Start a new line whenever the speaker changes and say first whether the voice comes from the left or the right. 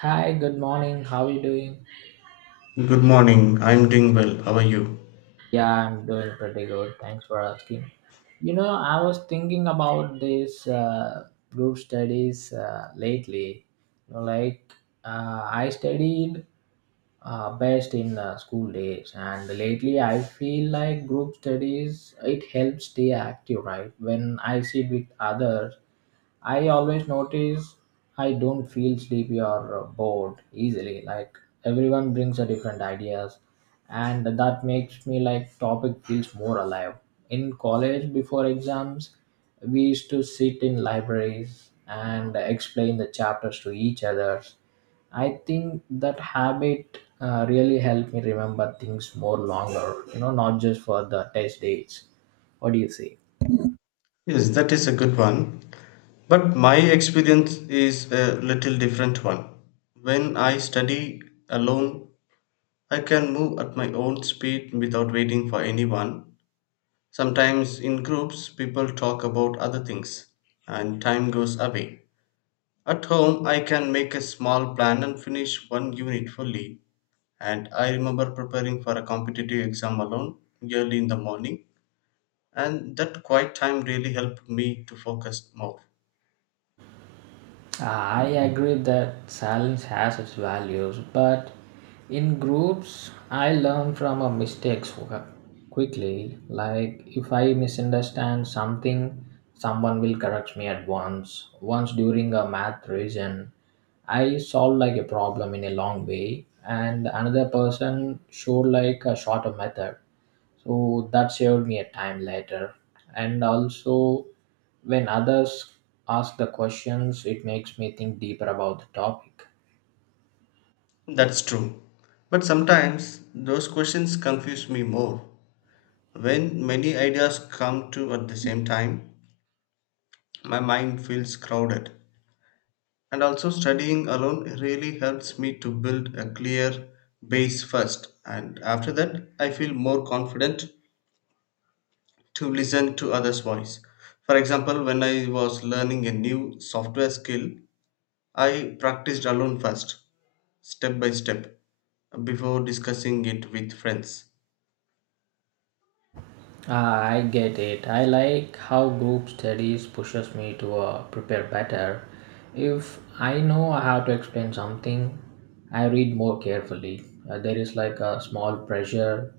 right: Hi, good morning. How are you doing?
left: Good morning. I'm doing well. How are you?
right: Yeah, I'm doing pretty good. Thanks for asking. You know, I was thinking about this group studies lately. You know, like I studied best in school days, and lately I feel like group studies it helps stay active, right? When I sit with others, I always notice I don't feel sleepy or bored easily. Like everyone brings a different ideas, and that makes me like topic feels more alive. In college, before exams, we used to sit in libraries and explain the chapters to each other. I think that habit really helped me remember things more longer. You know, not just for the test dates. What do you say?
left: Yes, that is a good one. But my experience is a little different one. When I study alone, I can move at my own speed without waiting for anyone. Sometimes in groups, people talk about other things and time goes away. At home, I can make a small plan and finish one unit fully. And I remember preparing for a competitive exam alone early in the morning and that quiet time really helped me to focus more.
right: I agree that silence has its values, but in groups, I learn from our mistakes quickly. Like if I misunderstand something, someone will correct me at once. Once during a math reason, I solved like a problem in a long way, and another person showed like a shorter method so that saved me a time later and also when others ask the questions it makes me think deeper about the topic.
left: That's true. But sometimes those questions confuse me more. When many ideas come to at the same time, my mind feels crowded. And also, studying alone really helps me to build a clear base first. And after that, I feel more confident to listen to others' voice. For example, when I was learning a new software skill, I practiced alone first step by step before discussing it with friends.
right: Ah, I get it. I like how group studies pushes me to prepare better. If I know I have to explain something, I read more carefully. There is like a small pressure,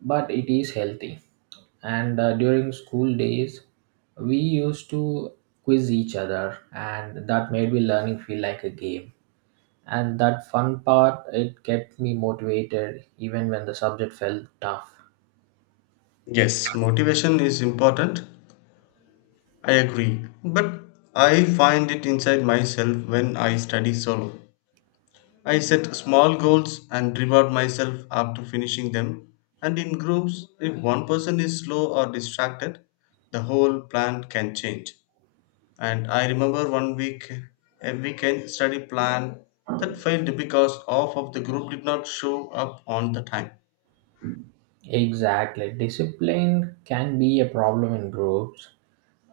right: but it is healthy. And during school days, we used to quiz each other, and that made me learning feel like a game. And that fun part, it kept me motivated even when the subject felt tough.
left: Yes, motivation is important. I agree. But I find it inside myself when I study solo. I set small goals and reward myself after finishing them. And in groups, if one person is slow or distracted, the whole plan can change. And I remember one week, a weekend study plan that failed because half of the group did not show up on the time.
right: Exactly. Discipline can be a problem in groups,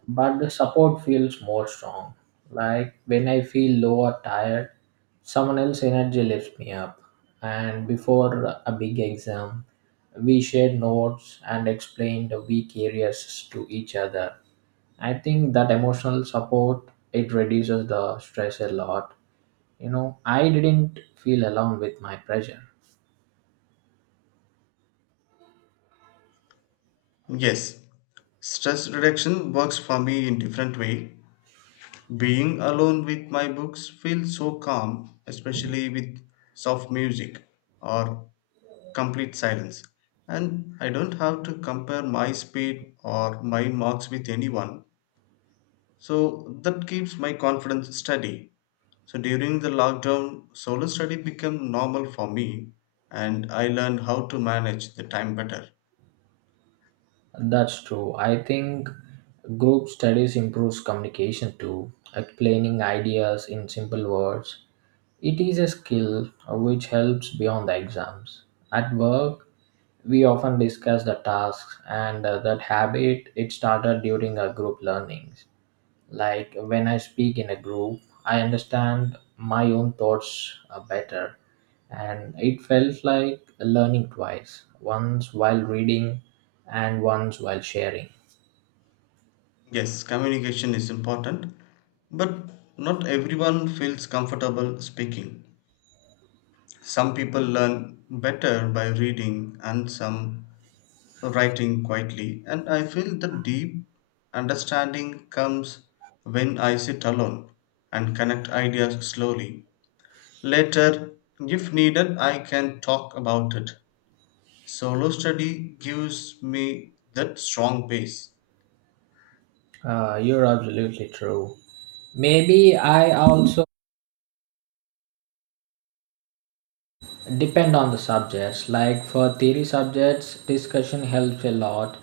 right: but the support feels more strong. Like when I feel low or tired, someone else's energy lifts me up. And before a big exam, we shared notes and explained the weak areas to each other. I think that emotional support it reduces the stress a lot. You know, I didn't feel alone with my pressure.
left: Yes, stress reduction works for me in different way. Being alone with my books feels so calm, especially with soft music or complete silence. And I don't have to compare my speed or my marks with anyone. So that keeps my confidence steady. So during the lockdown, solo study became normal for me and I learned how to manage the time better.
right: That's true. I think group studies improves communication too, explaining ideas in simple words. It is a skill which helps beyond the exams. At work, we often discuss the tasks and that habit it started during our group learnings. Like when I speak in a group, I understand my own thoughts better, and it felt like learning twice once while reading and once while sharing.
left: Yes, communication is important, but not everyone feels comfortable speaking. Some people learn better by reading and some writing quietly, and I feel the deep understanding comes when I sit alone and connect ideas slowly. Later, if needed, I can talk about it. Solo study gives me that strong base.
right: You're absolutely true. Maybe I also. Depend on the subjects like for theory subjects discussion helps a lot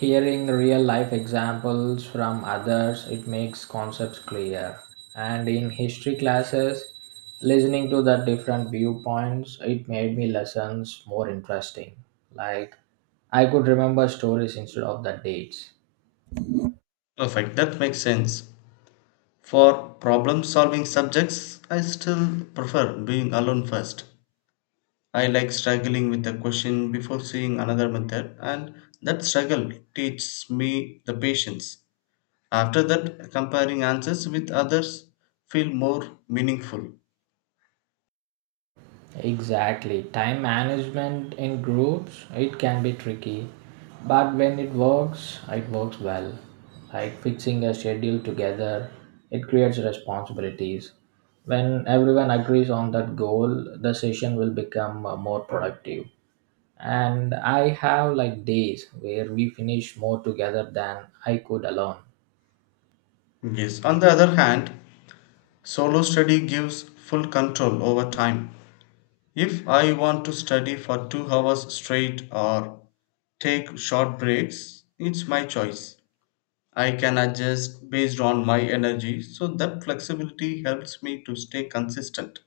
right: hearing real life examples from others it makes concepts clear and in history classes listening to the different viewpoints it made me lessons more interesting like I could remember stories instead of the dates.
left: Perfect, that makes sense. For problem solving subjects, I still prefer doing alone first. I like struggling with a question before seeing another method, and that struggle teaches me the patience. After that, comparing answers with others feel more meaningful.
right: Exactly. Time management in groups, it can be tricky. But when it works well. Like fixing a schedule together, it creates responsibilities. When everyone agrees on that goal, the session will become more productive. And I have like days where we finish more together than I could alone.
left: Yes, on the other hand, solo study gives full control over time. If I want to study for 2 hours straight or take short breaks, it's my choice. I can adjust based on my energy. So that flexibility helps me to stay consistent.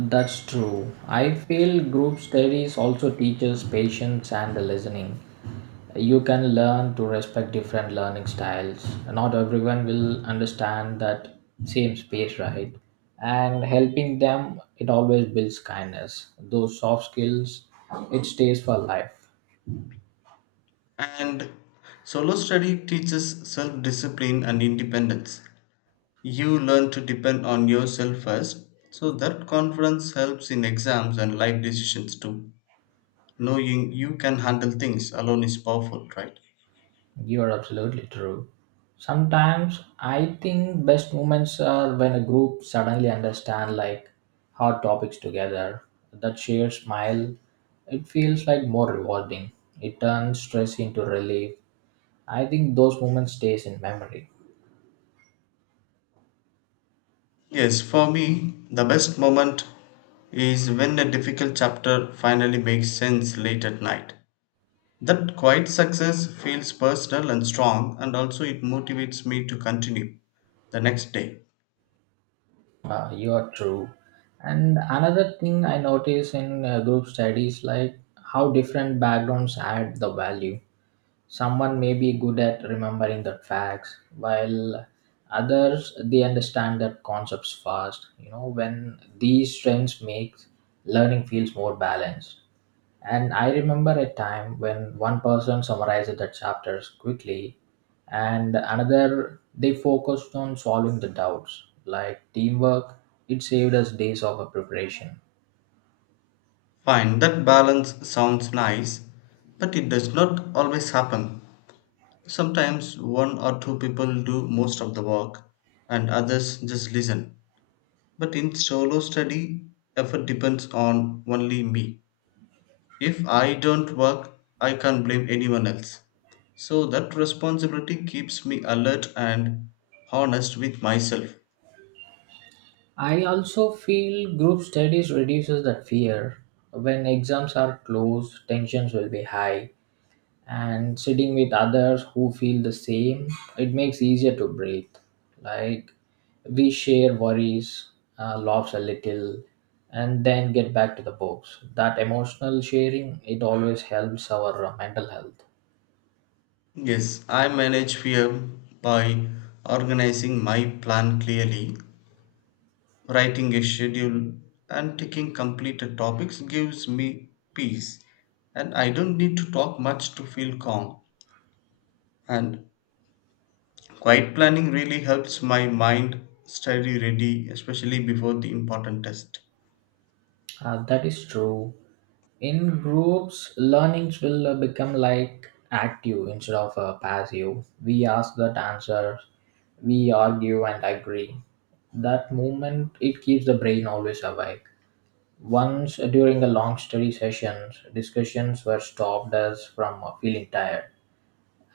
right: That's true. I feel group studies also teaches patience and listening. You can learn to respect different learning styles. Not everyone will understand that same space, right? And helping them, it always builds kindness. Those soft skills, it stays for life.
left: And solo study teaches self discipline and independence. You learn to depend on yourself first. So that confidence helps in exams and life decisions too. Knowing you can handle things alone is powerful, right?
right: You are absolutely true. Sometimes I think best moments are when a group suddenly understand like hard topics together. That shared smile, it feels like more rewarding. It turns stress into relief. I think those moments stays in memory.
left: Yes, for me, the best moment is when a difficult chapter finally makes sense late at night. That quiet success feels personal and strong, and also it motivates me to continue the next day.
right: You are true. And another thing I notice in group studies like how different backgrounds add the value. Someone may be good at remembering the facts, while others they understand that concepts fast. You know, when these strengths makes learning feels more balanced. And I remember a time when one person summarized the chapters quickly, and another they focused on solving the doubts. Like teamwork, it saved us days of preparation.
left: Fine, that balance sounds nice, but it does not always happen. Sometimes one or two people do most of the work, and others just listen. But in solo study, effort depends on only me. If I don't work, I can't blame anyone else. So that responsibility keeps me alert and honest with myself.
right: I also feel group studies reduces that fear. When exams are close, tensions will be high, and sitting with others who feel the same, it makes easier to breathe. Like we share worries, laughs a little, and then get back to the books. That emotional sharing it always helps our mental health.
left: Yes, I manage fear by organizing my plan clearly. Writing a schedule and taking completed topics gives me peace, and I don't need to talk much to feel calm. And quiet planning really helps my mind study ready, especially before the important test.
right: That is true. In groups, learnings will become like active instead of passive. We ask that answer, we argue and agree. That movement it keeps the brain always awake. Once during a long study sessions, discussions were stopped us from feeling tired.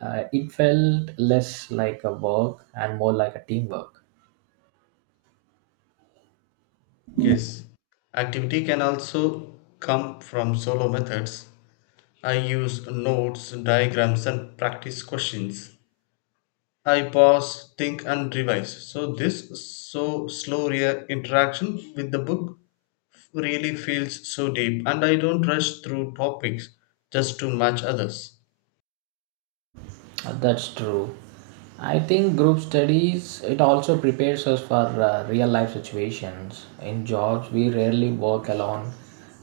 right: It felt less like a work and more like a teamwork.
left: Yes, activity can also come from solo methods. I use notes, diagrams, and practice questions. I pause, think, and revise. So this so slow interaction with the book really feels so deep, and I don't rush through topics just to match others.
right: That's true. I think group studies it also prepares us for real life situations. In jobs, we rarely work alone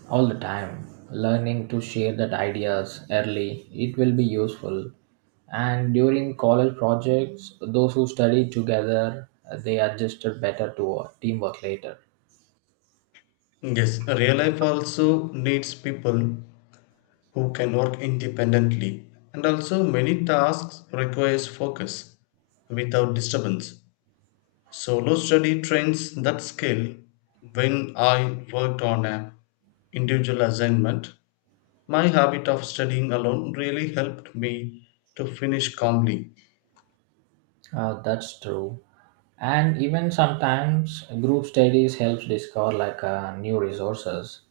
right: all the time. Learning to share that ideas early, it will be useful. And during college projects, those who study together, they adjusted better to teamwork later.
left: Yes, real life also needs people who can work independently, and also many tasks requires focus without disturbance. Solo study trains that skill. When I worked on a individual assignment, my habit of studying alone really helped me to finish calmly.
right: That's true. And even sometimes group studies helps discover like new resources.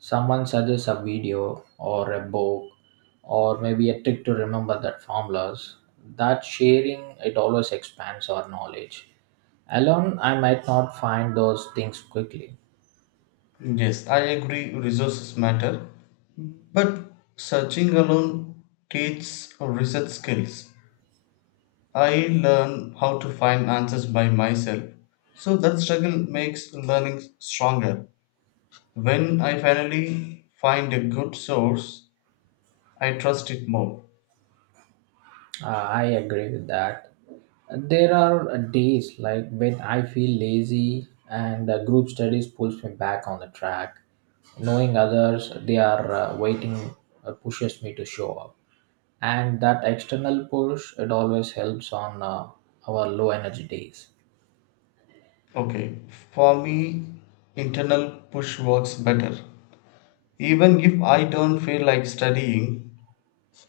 right: Someone suggests a video or a book or maybe a trick to remember that formulas. That sharing it always expands our knowledge. Alone, I might not find those things quickly.
left: Yes, I agree resources matter, but searching alone teaches research skills. I learn how to find answers by myself. So that struggle makes learning stronger. When I finally find a good source, I trust it more.
right: I agree with that. There are days like when I feel lazy and group studies pulls me back on the track. Knowing others, they are waiting, pushes me to show up. And that external push, it always helps on our low energy days.
left: Okay, for me, internal push works better. Even if I don't feel like studying,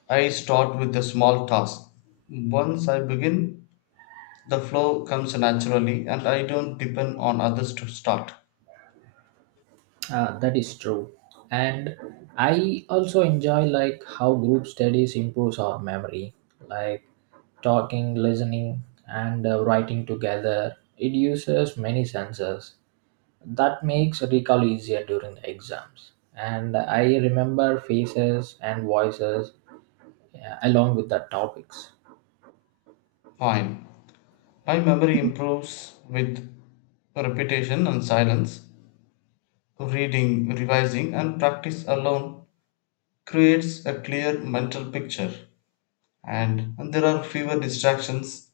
left: I start with a small task. Once I begin, the flow comes naturally and I don't depend on others to start.
right: That is true. And I also enjoy like how group studies improves our memory, like talking, listening, and writing together. It uses many senses that makes recall easier during the exams and I remember faces and voices, yeah, along with the topics.
left: Fine. My memory improves with repetition and silence. Reading, revising, and practice alone creates a clear mental picture, and there are fewer distractions,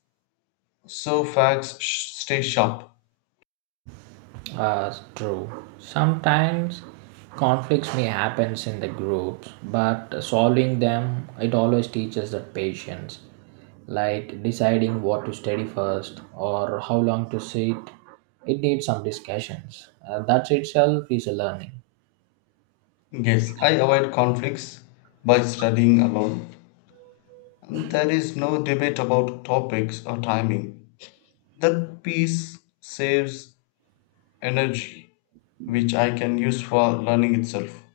left: so facts stay sharp.
right: True. Sometimes conflicts may happen in the groups but solving them it always teaches the patience like deciding what to study first or how long to sit it needs some discussions that itself is a learning.
left: Yes, I avoid conflicts by studying alone. There is no debate about topics or timing. That piece saves energy, which I can use for learning itself.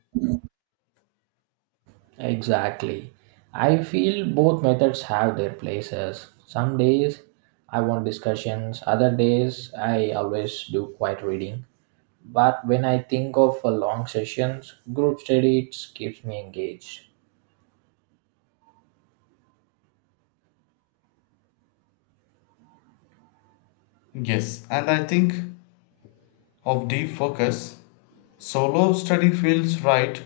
right: Exactly. I feel both methods have their places. Some days I want discussions, other days I always do quiet reading. But when I think of a long sessions, group study it keeps me engaged.
left: Yes, and I think of deep focus. Solo study feels right.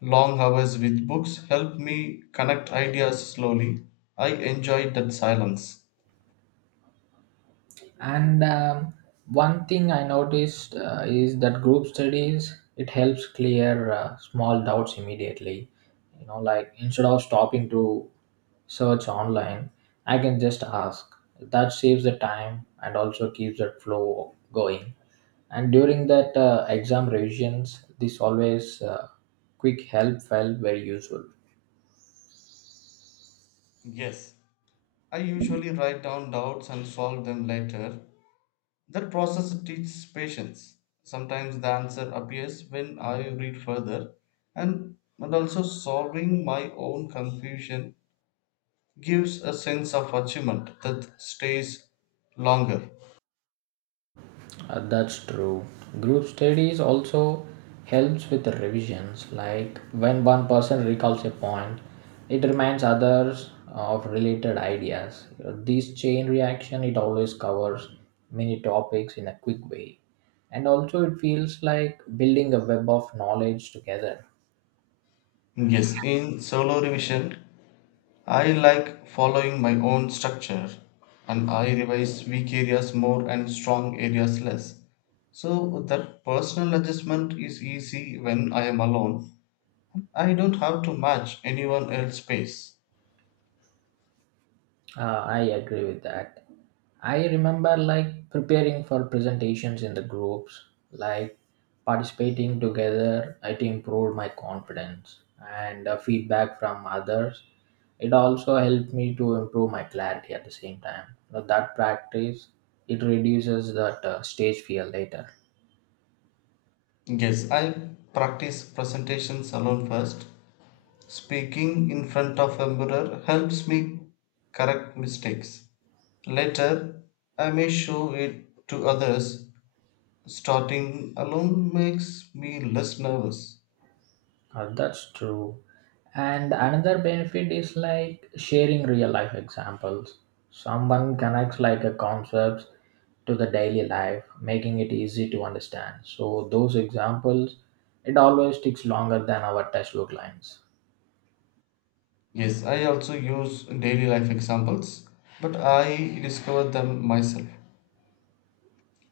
left: Long hours with books help me connect ideas slowly. I enjoy that silence.
right: And one thing I noticed is that group studies it helps clear small doubts immediately. You know, like instead of stopping to search online, I can just ask. That saves the time and also keeps the flow going. And during that exam revisions, this always quick help felt very useful.
left: Yes, I usually write down doubts and solve them later. That process teaches patience. Sometimes the answer appears when I read further, and also solving my own confusion gives a sense of achievement that stays longer.
right: That's true. Group studies also helps with the revisions. Like when one person recalls a point, it reminds others of related ideas. This chain reaction it always covers many topics in a quick way, and also it feels like building a web of knowledge together.
left: Yes, in solo revision, I like following my own structure and I revise weak areas more and strong areas less. So that personal adjustment is easy when I am alone. I don't have to match anyone else's pace.
right: I agree with that. I remember like preparing for presentations in the groups, like participating together, it improved my confidence and feedback from others. It also helped me to improve my clarity at the same time. Now, that practice, it reduces that stage fear later.
left: Yes, I practice presentations alone first. Speaking in front of a mirror helps me correct mistakes. Later, I may show it to others. Starting alone makes me less nervous.
right: That's true. And another benefit is like sharing real life examples. Someone connects like a concepts to the daily life, making it easy to understand. So those examples, it always takes longer than our textbook lines.
left: Yes, I also use daily life examples, but I discover them myself.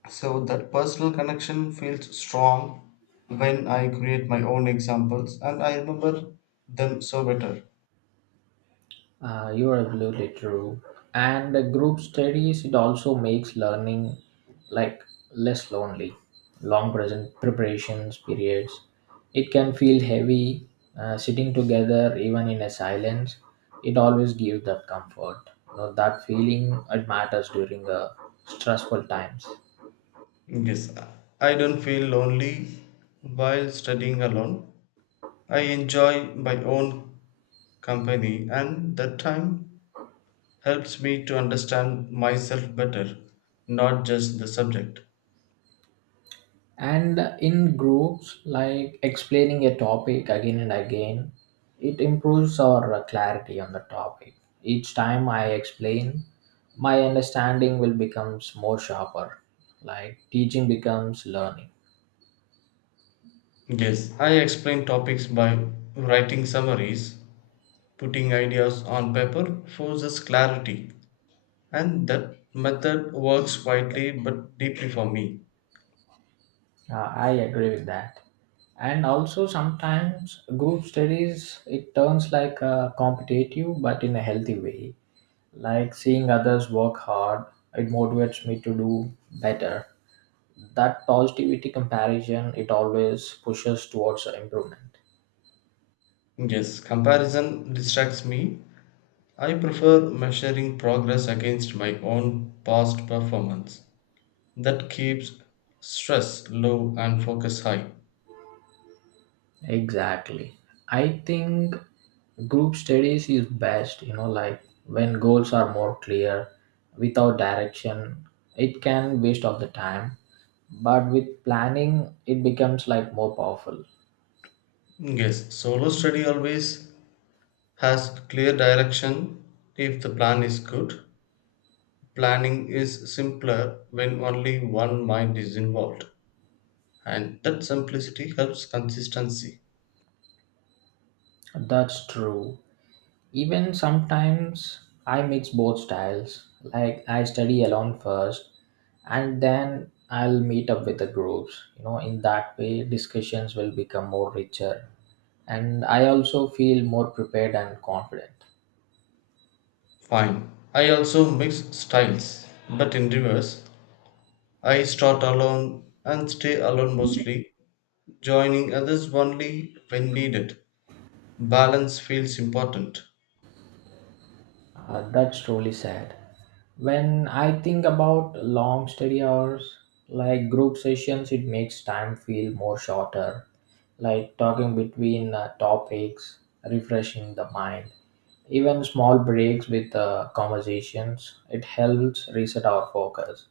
left: So that personal connection feels strong when I create my own examples and I remember them so better.
right: You're absolutely true. And the group studies, it also makes learning like less lonely. Long present preparations periods, it can feel heavy. Sitting together, even in a silence, it always gives that comfort. You know, that feeling it matters during stressful times.
left: Yes, I don't feel lonely while studying alone. I enjoy my own company, and that time helps me to understand myself better, not just the subject.
right: And in groups like explaining a topic again and again it improves our clarity on the topic each time I explain my understanding will becomes more sharper like teaching becomes learning.
left: Yes, I explain topics by writing summaries, putting ideas on paper forces clarity, and that method works quietly but deeply for me.
right: I agree with that and also sometimes group studies it turns like a competitive but in a healthy way like seeing others work hard it motivates me to do better that positivity comparison it always pushes towards improvement.
left: Yes, comparison distracts me. I prefer measuring progress against my own past performance. That keeps stress low and focus high.
right: Exactly. I think group studies is best you know like when goals are more clear without direction it can waste of the time but with planning it becomes like more powerful.
left: Yes, solo study always has clear direction if the plan is good. Planning is simpler when only one mind is involved, and that simplicity helps consistency.
right: That's true. Even sometimes I mix both styles. Like I study alone first and then I'll meet up with the groups. You know, in that way discussions will become more richer and I also feel more prepared and confident.
left: Fine. I also mix styles, but in reverse. I start alone and stay alone mostly, joining others only when needed. Balance feels important.
right: That's truly sad. When I think about long study hours, like group sessions, it makes time feel more shorter, like talking between topics, refreshing the mind. Even small breaks with conversations, it helps reset our focus.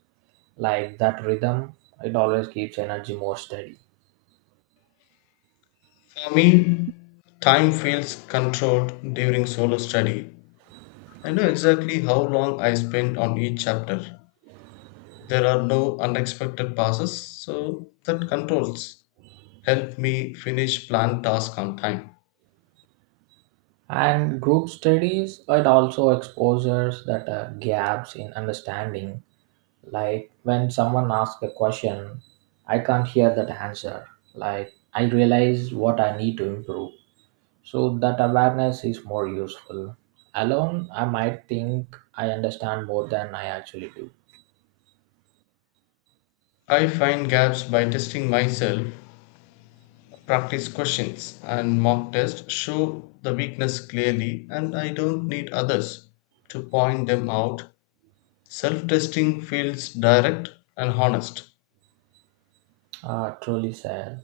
right: Like that rhythm, it always keeps energy more steady.
left: For me, time feels controlled during solo study. I know exactly how long I spend on each chapter. There are no unexpected passes, so that controls help me finish planned tasks on time.
right: And group studies, it also exposes that gaps in understanding. Like when someone asks a question, I can't hear that answer. Like I realize what I need to improve. So that awareness is more useful. Alone, I might think I understand more than I actually do.
left: I find gaps by testing myself, practice questions, and mock tests show the weakness clearly, and I don't need others to point them out. Self testing feels direct and honest.
right: Ah, truly said.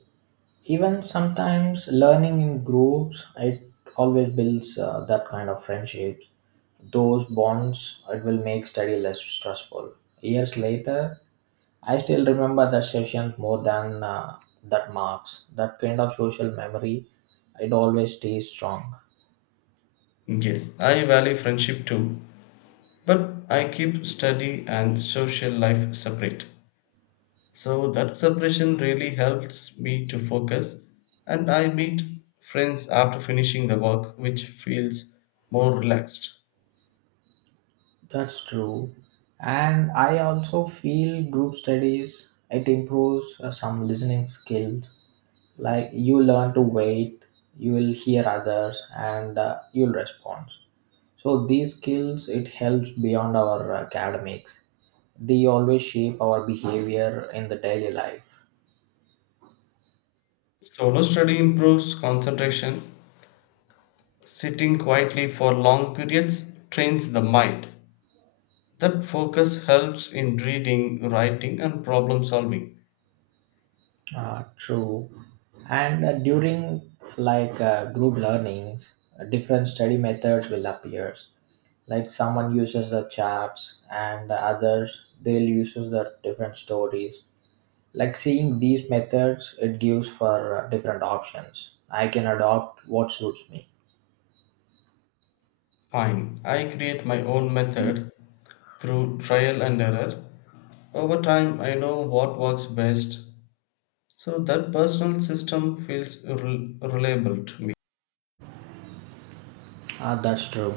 right: Even sometimes learning in groups, it always builds that kind of friendships. Those bonds, it will make study less stressful. Years later, I still remember that session more than that marks. That kind of social memory, it always stays strong.
left: Yes, I value friendship too, but I keep study and social life separate. So that separation really helps me to focus, and I meet friends after finishing the work, which feels more relaxed.
right: That's true. And I also feel group studies, it improves some listening skills. Like you learn to wait, you will hear others, and you'll respond. So these skills, it helps beyond our academics. They always shape our behavior in the daily life.
left: Solo study improves concentration. Sitting quietly for long periods trains the mind. That focus helps in reading, writing, and problem solving.
right: True. And during group learnings, different study methods will appear. Like someone uses the charts and the others they'll uses the different stories. Like seeing these methods, it gives for different options. I can adopt what suits me.
left: Fine. I create my own method through trial and error. Over time, I know what works best. So that personal system feels reliable to me.
right: Ah, that's true.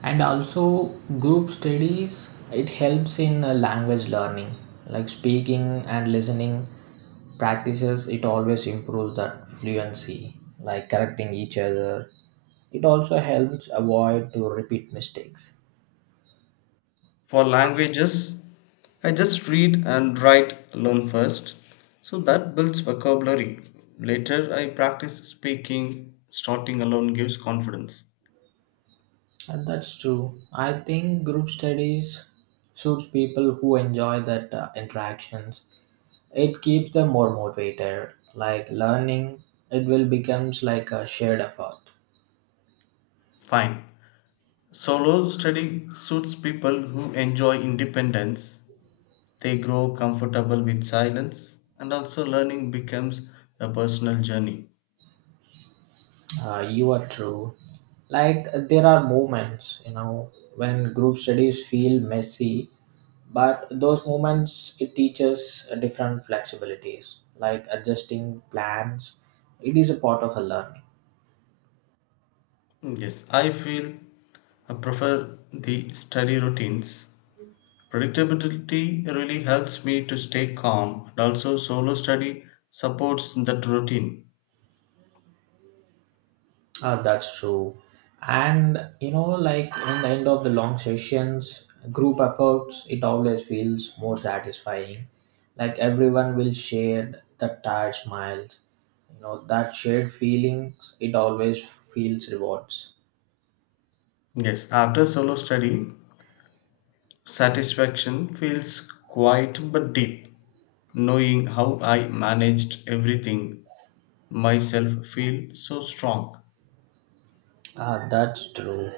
right: And also, group studies it helps in language learning, like speaking and listening practices. It always improves that fluency, like correcting each other. It also helps avoid to repeat mistakes.
left: For languages, I just read and write alone first. So that builds vocabulary. Later, I practice speaking. Starting alone gives confidence.
right: And that's true. I think group studies suits people who enjoy that interactions. It keeps them more motivated. Like learning, it will becomes like a shared effort.
left: Fine. Solo study suits people who enjoy independence. They grow comfortable with silence, and also learning becomes a personal journey.
right: You are true. Like there are moments, you know, when group studies feel messy, but those moments it teaches different flexibilities, like adjusting plans. It is a part of a learning.
left: Hmm, yes, I feel I prefer the study routines. Predictability really helps me to stay calm, and also solo study supports that routine.
right: That's true. And you know, like in the end of the long sessions, group efforts, it always feels more satisfying. Like everyone will share the tired smiles. You know, that shared feelings, it always feels rewards.
left: Yes, after solo study, satisfaction feels quiet but deep. Knowing how I managed everything myself feel so strong.
right: That's true.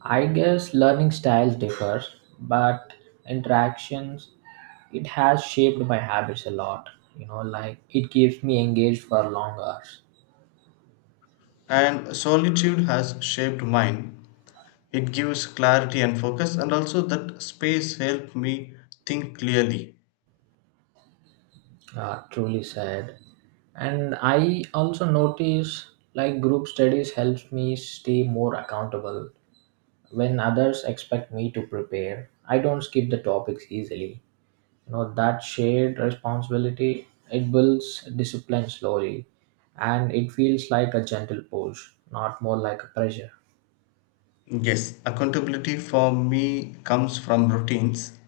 right: I guess learning styles differ, but interactions, it has shaped my habits a lot. You know, like it keeps me engaged for long hours.
left: And solitude has shaped mine. It gives clarity and focus, and also that space helped me think clearly.
right: Ah, truly sad. And I also notice like group studies helps me stay more accountable. When others expect me to prepare, I don't skip the topics easily. You know that shared responsibility it builds discipline slowly, and it feels like a gentle push, not more like a pressure.
left: Yes, accountability for me comes from routines.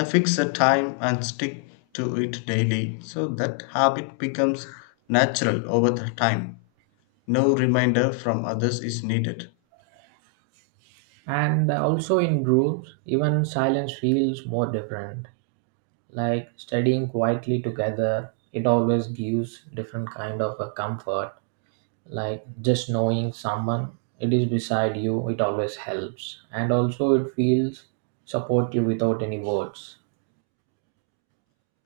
left: I fix a time and stick to it daily, so that habit becomes natural over the time. No reminder from others is needed.
right: And also in groups, even silence feels more different. Like studying quietly together it always gives different kind of a comfort, like just knowing someone it is beside you it always helps, and also it feels supportive without any words.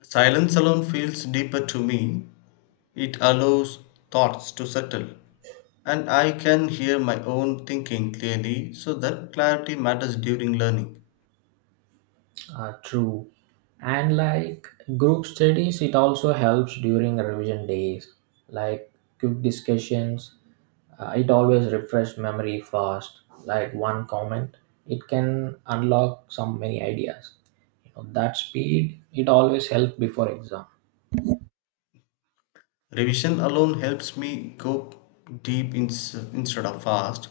left: Silence alone feels deeper to me. It allows thoughts to settle, and I can hear my own thinking clearly, so that clarity matters during learning.
right: True. And like group studies it also helps during revision days, like quick discussions, it always refresh memory fast, like one comment it can unlock some many ideas. That speed it always helps before exam.
left: Revision alone helps me go deep instead of fast,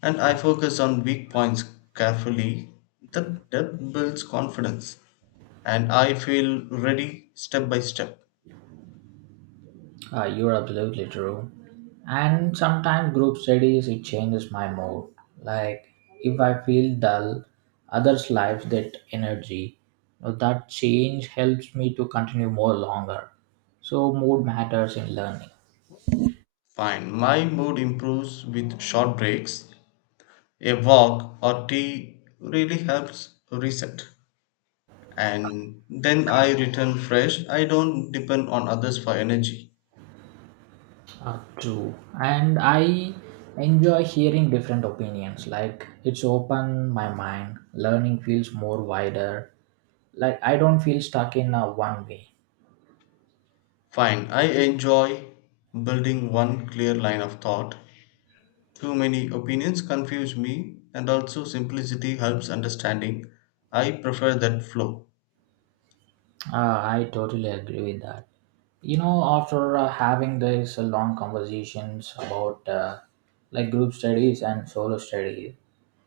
left: and I focus on weak points carefully. That depth builds confidence, and I feel ready step by step.
right: Ah, you're absolutely true. And sometimes group studies it changes my mood, like if I feel dull others lives that energy. Now, that change helps me to continue more longer, so mood matters in learning.
left: Fine, my mood improves with short breaks. A walk or tea really helps reset, and then I return fresh. I don't depend on others for energy.
right: Ah, true. And I enjoy hearing different opinions, like it's open my mind, learning feels more wider, like I don't feel stuck in a one way.
left: Fine, I enjoy building one clear line of thought. Too many opinions confuse me, and also simplicity helps understanding. I prefer that flow.
right: Uh, I totally agree with that. You know, after having these long conversations about like group studies and solo studies,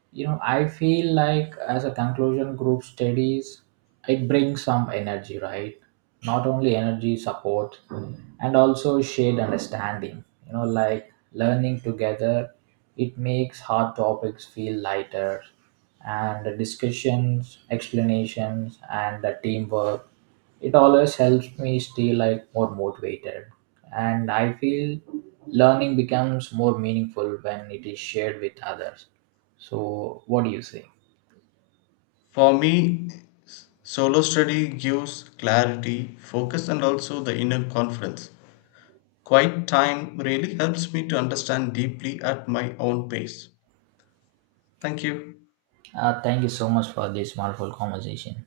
right: you know I feel like as a conclusion group studies it brings some energy, right? Not only energy support and also shared understanding, you know like learning together it makes hard topics feel lighter, and the discussions explanations and the teamwork it always helps me stay like more motivated. And I feel learning becomes more meaningful when it is shared with others. So, what do you say?
left: For me, solo study gives clarity, focus, and also the inner confidence. Quiet time really helps me to understand deeply at my own pace. Thank you.
right: Thank you so much for this wonderful conversation.